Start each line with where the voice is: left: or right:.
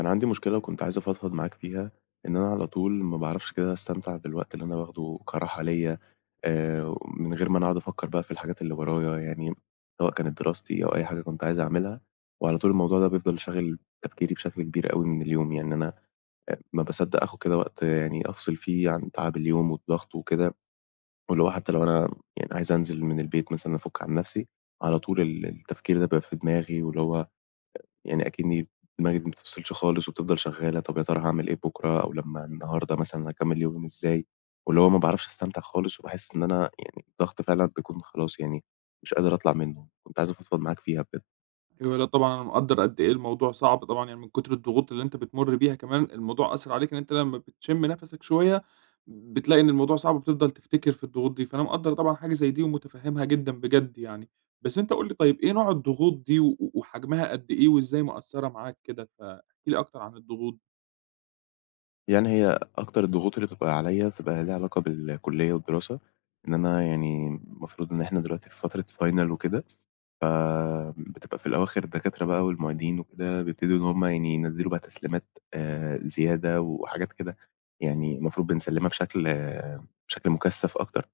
left: أنا عندي مشكلة وكنت عايز أفضفض معاك فيها، إن أنا على طول ما باعرفش كده أستمتع بالوقت اللي أنا باخده كراحة ليّا. من غير ما أنا أقعد أفكّر بقى في الحاجات اللي ورايا، يعني سواء كانت دراستي أو أي حاجة كنت عايز أعملها، وعلى طول الموضوع ده بيفضل شاغل تفكيري بشكل كبير أوي من اليوم. يعني أنا ما باصدّق آخُد كده وقت يعني أفصل فيه عن تعب اليوم والضغط وكده، واللي هو حتى لو أنا يعني عايز أنزل من البيت مثلًا أفُك عن نَفْسي، على طول التفكير ده بيبقى في دماغي واللي هو يعني أكنّي دماغي دي ما بتفصلش خالص وبتفضل شغّالة. طَب يا ترى هاعمل إيه بُكرة أو لمّا النهارده مثلًا هاكمّل يومي إزاي؟ واللي هو ما باعرفش أستمتع خالص وباحس إن أنا يعني الضغط فعلًا بيكون خلاص يعني مش قادر أطلع منّه. كنت عايز أفضفض معاك فيها بجد.
right: أيوه، لأ طبعًا أنا مقدّر قد إيه الموضوع صعب طبعًا، يعني من كتر الضغوط اللي أنت بتمُر بيها كمان الموضوع أثّر عليك إن أنت لمّا بتشم نَفَسك شوية، بتلاقي إن الموضوع صعب وبتفضل تفتكر في الضغوط دي، فأنا مقدّر طبعًا حاجة زي دي ومُتفهّمها جدًا بجد يعني. بس أنت قُل لي طيب إيه نوع الضغوط دي وحجمها قد إيه وإزاي مأثّرة معاك كده؟ فاحكِ لي أكتر عن الضغوط دي
left: يعني هي أكتر الضغوط اللي بتبقى عليّا بتبقى ليها علاقة بالكُلّية والدراسة، إن أنا يعني المفروض إن إحنا دلوقتي في فترة final وكده، فبتبقى في الأواخر الدكاترة بقى والمعيدين وكده بيبتدوا إن هم يعني ينزلوا بقى تسليمات زيادة وحاجات كده. يعني المفروض بنسلِّمها بشكل بشكل مُكثَّف أكتر.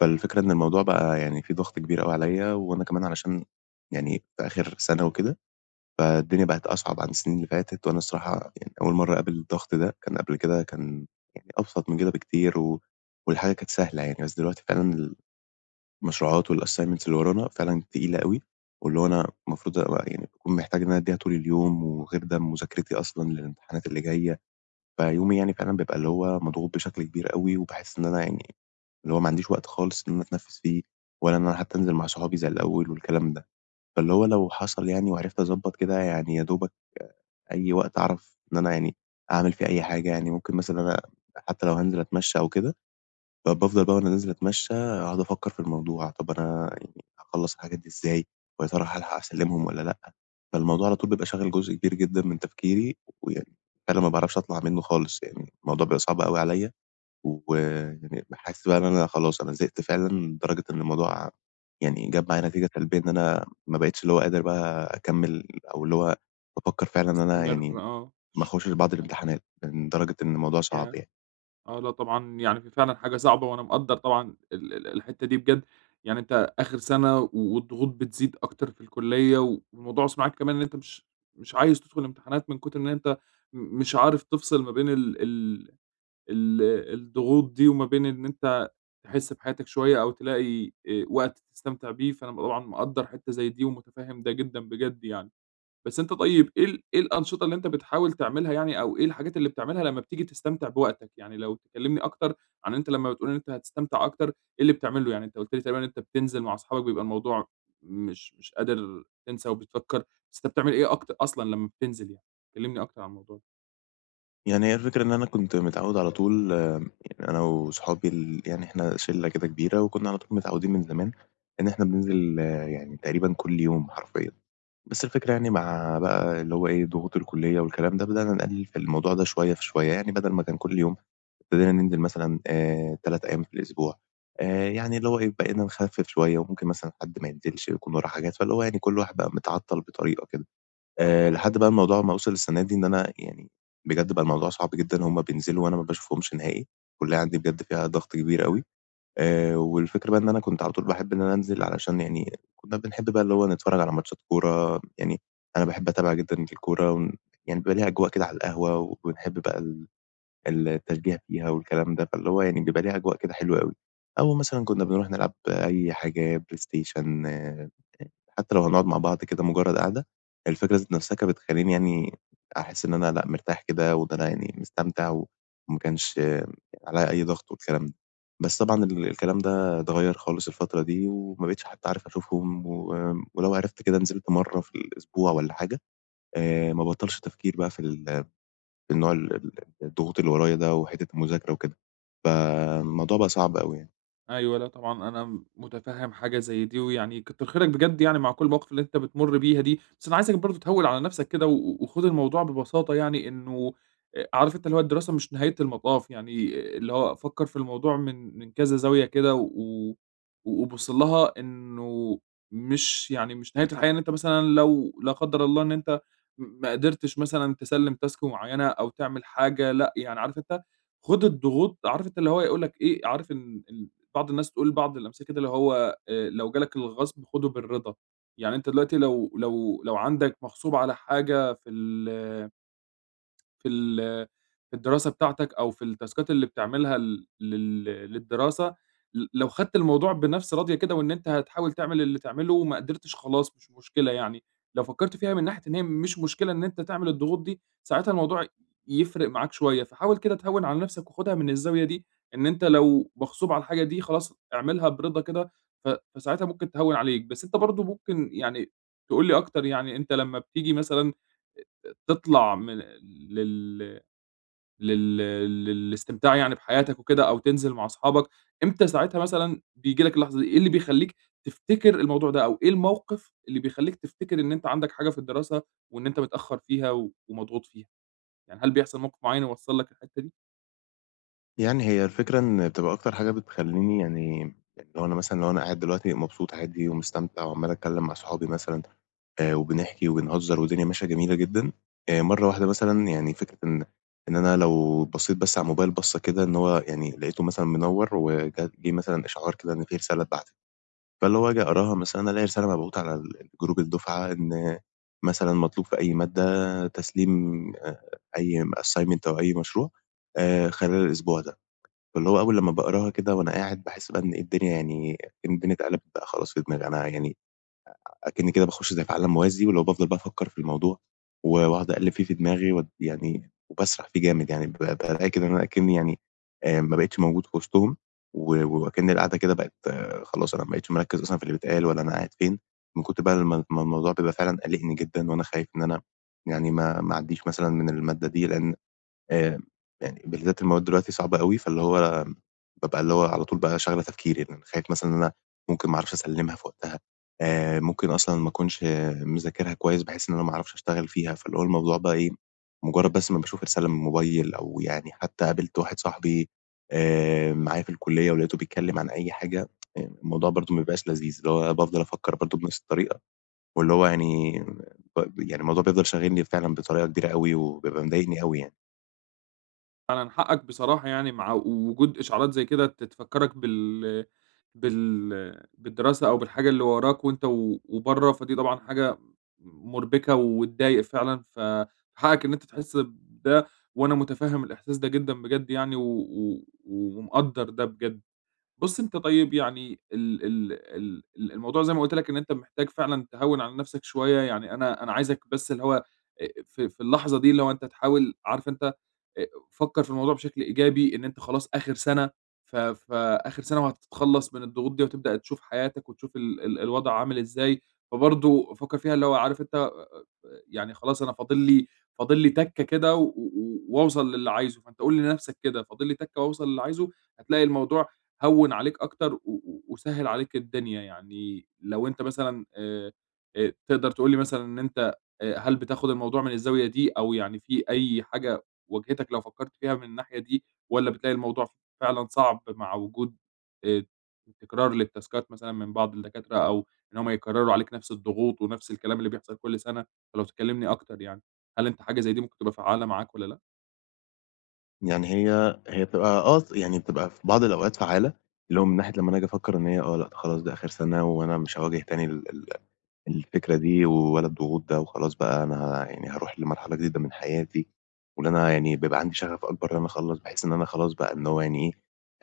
left: فالفكرة إن الموضوع بقى يعني في ضغط كبير أوي عليّا، وأنا كمان علشان يعني في آخر سَنة وكده، فالدنيا بقت أصعب عن السنين اللي فاتت، وأنا الصراحة يعني أول مرّة أقابل الضغط ده. كان قبل كده كان يعني أبسط من كده بكتير، والحاجة كانت سهلة يعني. بس دلوقتي فعلًا المشروعات والassignments اللي ورانا فعلًا تقيلة أوي، واللي هو أنا المفروض أبقى يعني باكون محتاج إن أنا أدّيها طول اليوم، وغير ده مذاكرتي أصلًا للامتحانات اللي جاية. فيومي يعني فعلًا بيبقى اللي هو مضغوط بشكل كبير أوي، وباحس إن أنا يعني اللي هو ما عنديش وقت خالص إن أنا أتنفّس فيه، ولا إن أنا حتى أنزل مع صحابي زي الأول والكلام ده. فاللي هو لو حصل يعني وعرفت أضبّط كده يعني يا دوبك أي وقت أعرف إن أنا يعني أعمل فيه أي حاجة، يعني ممكن مثلًا أنا حتى لو هانزل أتمشى أو كده، فبافضل بقى وأنا نازل أتمشّى أقعد أفكّر في الموضوع. طَب أنا يعني هاخلّص الحاجات دي إزاي، ويا ترى هالحق أسلّمهم والّا لأ؟ فالموضوع على طول بيبقى شاغل جزء كبير جدًا من تفكيري، ويعني فعلًا ما باعرفش أطلع منّه خالص. يعني الموضوع بيبقى صعب أوي عليَّ، ويعني باحس بقى إن أنا خلاص أنا زهقت فعلًا لدرجة إن الموضوع يعني جاب معايا نتيجة سلبية إن أنا ما بقيتش اللي هو قادر بقى أكمّل، أو اللي هو بافكّر فعلًا إن أنا
right: بتستمر
left: يعني
right: آه. في
left: ما
right: الشغل؟
left: أخشش بعض الامتحانات، من درجة إن الموضوع صعب يعني.
right: آه، لأ طبعًا يعني فعلًا حاجة صعبة، وأنا مقدّر طبعًا ال ال الحتّة دي بجد، يعني أنت آخر سَنة والضغوط بتزيد أكتر في الكلية، والموضوع واصل معاك كمان إن أنت مش عايز تدخل امتحانات من كتر إن أنت مش عارف تفصل ما بين ال الضغوط دي، وما بين إن أنت تحس بحياتك شوية أو تلاقي وقت تستمتع بيه، فأنا طبعًا مقدّر حتّة زي دي ومتفهّم ده جدًا بجد يعني. بس أنت طيب إيه الأنشطة اللي أنت بتحاول تعملها يعني أو إيه الحاجات اللي بتعملها لمّا بتيجي تستمتع بوقتك؟ يعني لو تكلّمني أكتر عن أنت لمّا بتقول إن أنت هتستمتع أكتر، إيه اللي بتعمله؟ يعني أنت قُلت لي تقريبًا إن أنت بتنزل مع أصحابك بيبقى الموضوع مش قادر تنسى وبتفكّر، بس أنت بتعمل إيه أكتر أصلًا لمّا بتنزل يعني؟ كلّمني أكتر عن الموضوع ده.
left: يعني هي الفكرة إن أنا كنت متعوّد على طول. أنا وصحابي يعني إحنا شِلّة كده كبيرة، وكنا على طول متعوّدين من زمان إن إحنا بننزل يعني تقريبًا كل يوم حرفيًا. بس الفكرة يعني مع بقى اللي هو إيه، ضغوط الكُلّية والكلام ده، بدأنا نقلِّل في الموضوع ده شوية في شوية، يعني بدل ما كان كل يوم ابتدينا ننزل مثلًا 3 أيام في الأسبوع. يعني اللي هو إيه، بقينا نخفِّف شوية وممكن مثلًا حد ما ينزلش يكون وراه حاجات، فاللي هو يعني كل واحد بقى متعطّل بطريقة كده. لحد بقى الموضوع ما وصل السنة دي، إن أنا يعني بجد بقى الموضوع صعب جدًا، هُم بينزلوا وأنا ما باشوفهمش نهائي. الكلية عندي بجد فيها ضغط كبير أوي. والفكرة بقى إن أنا كنت على طول باحب إن أنا أنزل، علشان يعني كنا بنحب بقى اللي هو نتفرّج على ماتشات كورة. يعني أنا باحب أتابع جدًا الكورة يعني بيبقى ليها أجواء كده على القهوة، وبنحب بقى التشجيع فيها والكلام ده، فاللي هو يعني بيبقى ليها أجواء كده حلوة أوي. أو مثلًا كنا بنروح نلعب أي حاجة بلاي ستيشن حتى لو هنقعد مع بعض كده مجرد قعدة، الفكرة ذات نفسها كانت بتخلّيني يعني أحس إن أنا لأ مرتاح كده، وإن أنا يعني مستمتع، وما كانش عليّا أي ضغط والكلام ده. بس طبعًا الكلام ده اتغيّر خالص الفترة دي، وما بقيتش حتى عارف أشوفهم، ولو عرفت كده نزلت مرّة في الأسبوع والّا حاجة. ما باطّلش تفكير بقى في النوع ال ال الضغوط اللي ورايا ده وحتّة المذاكرة وكده. فالموضوع بقى صعب أوي يعني.
right: أيوه، لأ طبعًا أنا مُتفهِّم حاجة زي دي، ويعني كتّر خيرك بجد يعني مع كل المواقف اللي أنت بتمُر بيها دي، بس أنا عايزك برضه تهوِّل على نَفْسك كده وخُد الموضوع ببساطة يعني إنه عارف أنت اللي هو الدراسة مش نهاية المطاف، يعني آه، اللي هو فكّر في الموضوع من كذا زاوية كده وبُص لها إنه مش نهاية الحياة إن أنت مثلًا لو لا قدّر الله إن أنت ما قدرتش مثلًا تسلِّم task معيّنة أو تعمل حاجة لأ. يعني عارف أنت خُد الضغوط، عارف أنت اللي هو يقول لك إيه، عارف إن بعض الناس تقول بعض الأمثلة كده اللي هو لو جالك الغصب خُده بالرضا، يعني أنت دلوقتي لو عندك مغصوب على حاجة في ال في ال في الدراسة بتاعتك أو في التاسكات اللي بتعملها ل لل للدراسة، لو خدت الموضوع بنَفْس راضية كده وإن أنت هتحاول تعمل اللي تعمله وما قدرتش خلاص مش مشكلة يعني. لو فكّرت فيها من ناحية إن هي مش مشكلة إن أنت تعمل الضغوط دي، ساعتها الموضوع يفرق معاك شوية، فحاول كده تهوّن على نَفْسك وخُدها من الزاوية دي، إن أنت لو مغصوب على الحاجة دي خلاص اعملها برضا كده. ف فساعتها ممكن تهوّن عليك، بس أنت برضه ممكن يعني تقول لي أكتر. يعني أنت لمّا بتيجي مثلًا تطلع من لل لل للاستمتاع يعني بحياتك وكده أو تنزل مع أصحابك، إمتى ساعتها مثلًا بييجي لك اللحظة دي؟ إيه اللي بيخلّيك تفتكر الموضوع ده أو إيه الموقف اللي بيخلّيك تفتكر إن أنت عندك حاجة في الدراسة وإن أنت متأخّر فيها ومضغوط فيها؟ يعني هل بيحصل موقف معيّن يوصّل لك الحتّة دي؟
left: يعني هي الفكرة إن بتبقى أكتر حاجة بتخلّيني يعني، يعني لو أنا مثلًا لو أنا قاعد دلوقتي مبسوط عادي ومستمتع وعمّال أتكلّم مع صحابي مثلًا، وبنحكي وبنهزّر والدنيا ماشية جميلة جدًا. مرّة واحدة مثلًا يعني فكرة إن إن أنا لو بصّيت بس على الموبايل بصّة كده، إن هو يعني لقيته مثلًا منوّر، وجات مثلًا إشعار كده إن في رسالة اتبعتت. فاللي هو آجي أقراها مثلًا ألاقي رسالة مبعوتة على جروب الدُفعة إن مثلًا مطلوب في أي مادة تسليم آآ أي assignment أو أي مشروع خلال الأسبوع ده. فاللي هو أول لمّا باقراها كده وأنا قاعد، باحس بقى إن إيه الدنيا يعني، إن الدنيا اتقلبت بقى خلاص في دماغي. أنا يعني أكنّي كده باخش زي في عالم موازي، واللي هو بافضل بقى أفكّر في الموضوع، واقعد أقلّب فيه في دماغي واد يعني، وباسرح فيه جامد يعني. بالاقي كده إن أنا أكنّي يعني ما بقيتش موجود في وسطهم، وأكن القعدة كده بقت خلاص أنا ما بقيتش مركّز أصلًا في اللي بيتقال، ولا أنا قاعد فين، من كتر بقى ما الموضوع بيبقى فعلًا قالقني جدًا. وأنا خايف إن أنا يعني ما أعدّيش مثلًا من المادة دي، لإن آآ يعني بالذات المواد دلوقتي صعبة أوي. فاللي هو بابقى اللي هو على طول بقى شاغلة تفكيري، لإن أنا خايف مثلًا إن أنا ممكن ما أعرفش أسلِّمها في وقتها. ممكن أصلًا ما أكونش مذاكرها كويس بحيث إن أنا ما أعرفش أشتغل فيها. فاللي هو الموضوع بقى إيه، مجرّد بس ما باشوف رسالة من الموبايل، أو يعني حتى قابلت واحد صاحبي معايا في الكلية ولقيته بيتكلّم عن أي حاجة، الموضوع برضه ما بيبقاش لذيذ، اللي هو بافضل أفكّر برضه بنفس الطريقة، واللي هو يعني يعني الموضوع بيفضل شاغلني فعلًا بطريقة كبيرة أوي، وبيبقى مضايقني أوي يعني.
right: فعلًا حقك بصراحة، يعني مع وجود إشعارات زي كده تفكّرك بال بالدراسة أو بالحاجة اللي وراك وأنت وبرّه، فدي طبعًا حاجة مُربكة وتضايق فعلًا، فحقك إن أنت تحس بده وأنا متفهّم الإحساس ده جدًا بجد يعني و و ومقدّر ده بجد. بُص أنت طيب يعني ال ال ال ال الموضوع زي ما قُلت لك إن أنت محتاج فعلًا تهوّن على نَفْسك شوية، يعني أنا عايزك بس اللي هو في في اللحظة دي اللي هو أنت تحاول عارف أنت فكّر في الموضوع بشكل إيجابي، إن أنت خلاص آخر سَنة فآخر سَنة وهتتخلّص من الضغوط دي وتبدأ تشوف حياتك وتشوف ال ال الوضع عامل إزاي، فبرضه فكّر فيها اللي هو عارف أنت يعني خلاص أنا فاضل لي تَكّة كده و و وأوصل للي عايزه، فأنت قُل لنَفْسك كده فاضل لي تَكّة وأوصل للي عايزه، هتلاقي الموضوع هوّن عليك أكتر و و وسهّل عليك الدنيا. يعني لو أنت مثلًا تقدر تقول لي مثلًا إن أنت هل بتاخد الموضوع من الزاوية دي أو يعني في أي حاجة واجهتك لو فكّرت فيها من الناحية دي، والّا بتلاقي الموضوع فعلًا صعب مع وجود آآ تكرار للتاسكات مثلًا من بعض الدكاترة أو إن هم يكرّروا عليك نفس الضغوط ونفس الكلام اللي بيحصل كل سنة؟ فلو تكلّمني أكتر يعني، هل أنت حاجة زي دي ممكن تبقى فعّالة معاك والّا لأ؟
left: يعني هي بتبقى آه، ص يعني بتبقى في بعض الأوقات فعّالة، اللي هو من ناحية لمّا أنا آجي أفكّر إن هي لأ خلاص ده آخر سَنة، وأنا مش هاواجه تاني ال ال الفكرة دي ولا الضغوط ده، وخلاص بقى أنا يعني هاروح لمرحلة جديدة من حياتي، واللي أنا يعني بيبقى عندي شغف أكبر إن أنا أخلّص، بحيث إن أنا خلاص بقى إن هو يعني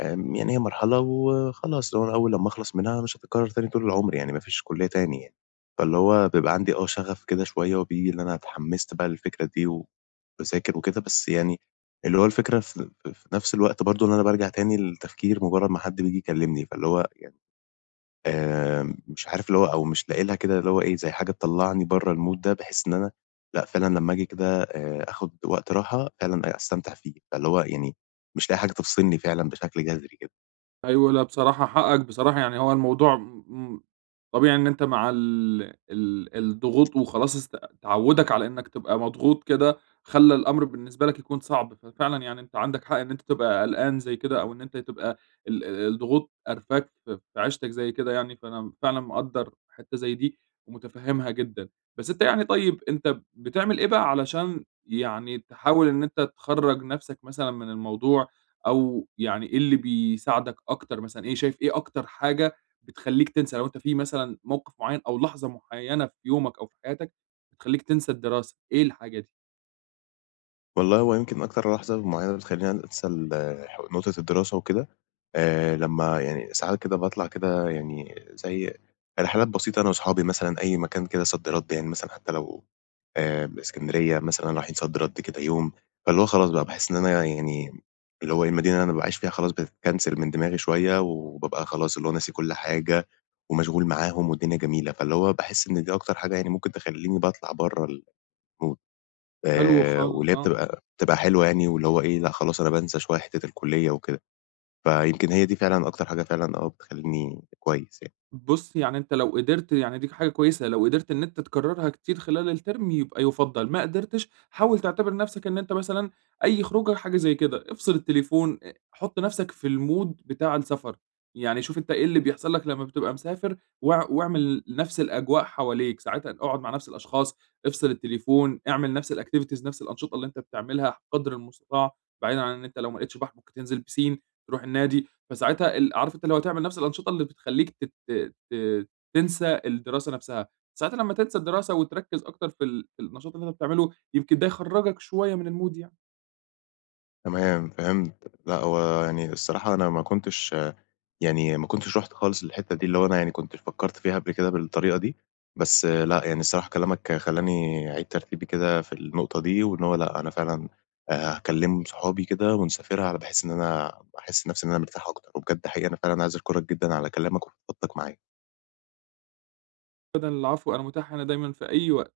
left: إيه. يعني هي مرحلة وخلاص، اللي هو أنا أول لمّا أخلص منها مش هتتكرر تاني طول العمر، يعني ما فيش كلية تاني يعني. فاللي هو بيبقى عندي شغف كده شوية، وبييجي اللي أنا اتحمست بقى للفكرة دي وباذاكر وكده. بس يعني اللي هو الفكرة في نفس الوقت برضه إن أنا بارجع تاني للتفكير مجرد ما حد بييجي يكلمني. فاللي هو مش عارف اللي هو، أو مش لاقي لها كده اللي هو إيه، زي حاجة تطلّعني برّه الmood ده، بحيث إن أنا لأ فعلًا لمّا آجي كده آخُد وقت راحة، فعلًا أستمتع فيه. فاللي هو يعني مش لاقي حاجة تفصلني فعلًا بشكل جذري كده.
right: أيوه، لأ بصراحة حقك بصراحة، يعني هو الموضوع طبيعي إن أنت مع ال الضغوط وخلاص تعوُّدك على إنّك تبقى مضغوط كده، خلّى الأمر بالنسبة لك يكون صعب، ففعلًا يعني أنت عندك حق إن أنت تبقى قلقان زي كده أو إن أنت تبقى الضغوط قارفاك في عيشتك زي كده يعني، فأنا فعلًا مقدّر حتّة زي دي ومُتفهِّمها جدًا. بس أنت يعني طيب أنت بتعمل إيه بقى علشان يعني تحاول إن أنت تخرّج نَفْسك مثلًا من الموضوع أو يعني إيه اللي بيساعدك أكتر مثلًا، إيه شايف إيه أكتر حاجة بتخلّيك تنسى؟ لو أنت في مثلًا موقف معيّن أو لحظة معيّنة في يومك أو في حياتك بتخلّيك تنسى الدراسة، إيه الحاجة دي؟
left: والله هو يمكن أكتر لحظة معيّنة بتخلّيني أنسى ال ح نقطة الدراسة وكده، لمّا يعني ساعات كده باطلع كده يعني زي رحلات بسيطة أنا وأصحابي مثلًا أي مكان كده صد رد، يعني مثلًا حتى لو إسكندرية مثلًا رايحين صد رد كده يوم. فاللي هو خلاص بقى باحس إن أنا يعني اللي هو إيه، المدينة اللي أنا باعيش فيها خلاص بتتكنسل من دماغي شوية، وبابقى خلاص اللي هو ناسي كل حاجة، ومشغول معاهم والدنيا جميلة. فاللي هو باحس إن دي أكتر حاجة يعني ممكن تخلّيني باطلع برّه الmood.
right: حلو خالص،
left: واللي هي
right: آه.
left: بتبقى بتبقى حلوة يعني، واللي هو إيه، لأ خلاص أنا بانسى شوية حتّة الكُلّية وكده. فيمكن هي دي فعلًا أكتر حاجة فعلًا بتخلّيني كويس يعني.
right: بُص، يعني أنت لو قدرت يعني دي حاجة كويسة، لو قدرت إن أنت تكررها كتير خلال الترم يبقى يُفضّل، ما قدرتش حاول تعتبر نفسك إن أنت مثلًا أي خروجة حاجة زي كده، افصل التليفون، حُط نفسك في الmood بتاع السفر، يعني شوف أنت إيه اللي بيحصل لك لمّا بتبقى مسافر واعمل نفس الأجواء حواليك، ساعتها اقعد مع نفس الأشخاص، افصل التليفون، اعمل نفس الactivities نفس الأنشطة اللي أنت بتعملها قدر المستطاع، بعيدًا عن إن أنت لو ما لقيتش بحر ممكن تنزل بيسين، تروح النادي. فساعتها عارف أنت اللي هو تعمل نفس الأنشطة اللي بتخلّيك تت ت تنسى الدراسة نفسها، ساعتها لمّا تنسى الدراسة وتركّز أكتر في في النشاط اللي أنت بتعمله، يمكن ده يخرّجك شوية من الmood يعني.
left: تمام، فهمت. لأ هو يعني الصراحة أنا ما كنتش يعني ما كنتش رُحت خالص للحتّة دي، اللي هو أنا يعني كنت فكّرت فيها قبل كده بالطريقة دي، بس لأ، يعني الصراحة كلامك خلّاني أعيد ترتيبي كده في النقطة دي، وإن هو لأ، أنا فعلًا هاكلّم صحابي كده ونسافرها، على بحيث إن أنا أحس نَفْسي إن أنا مرتاح أكتر. وبجد حقيقي أنا فعلًا عايز أشكرك جدًا على كلامك وفضفضتك معايا.
right: أبدًا العفو، أنا متاح هنا دايمًا في أي وقت.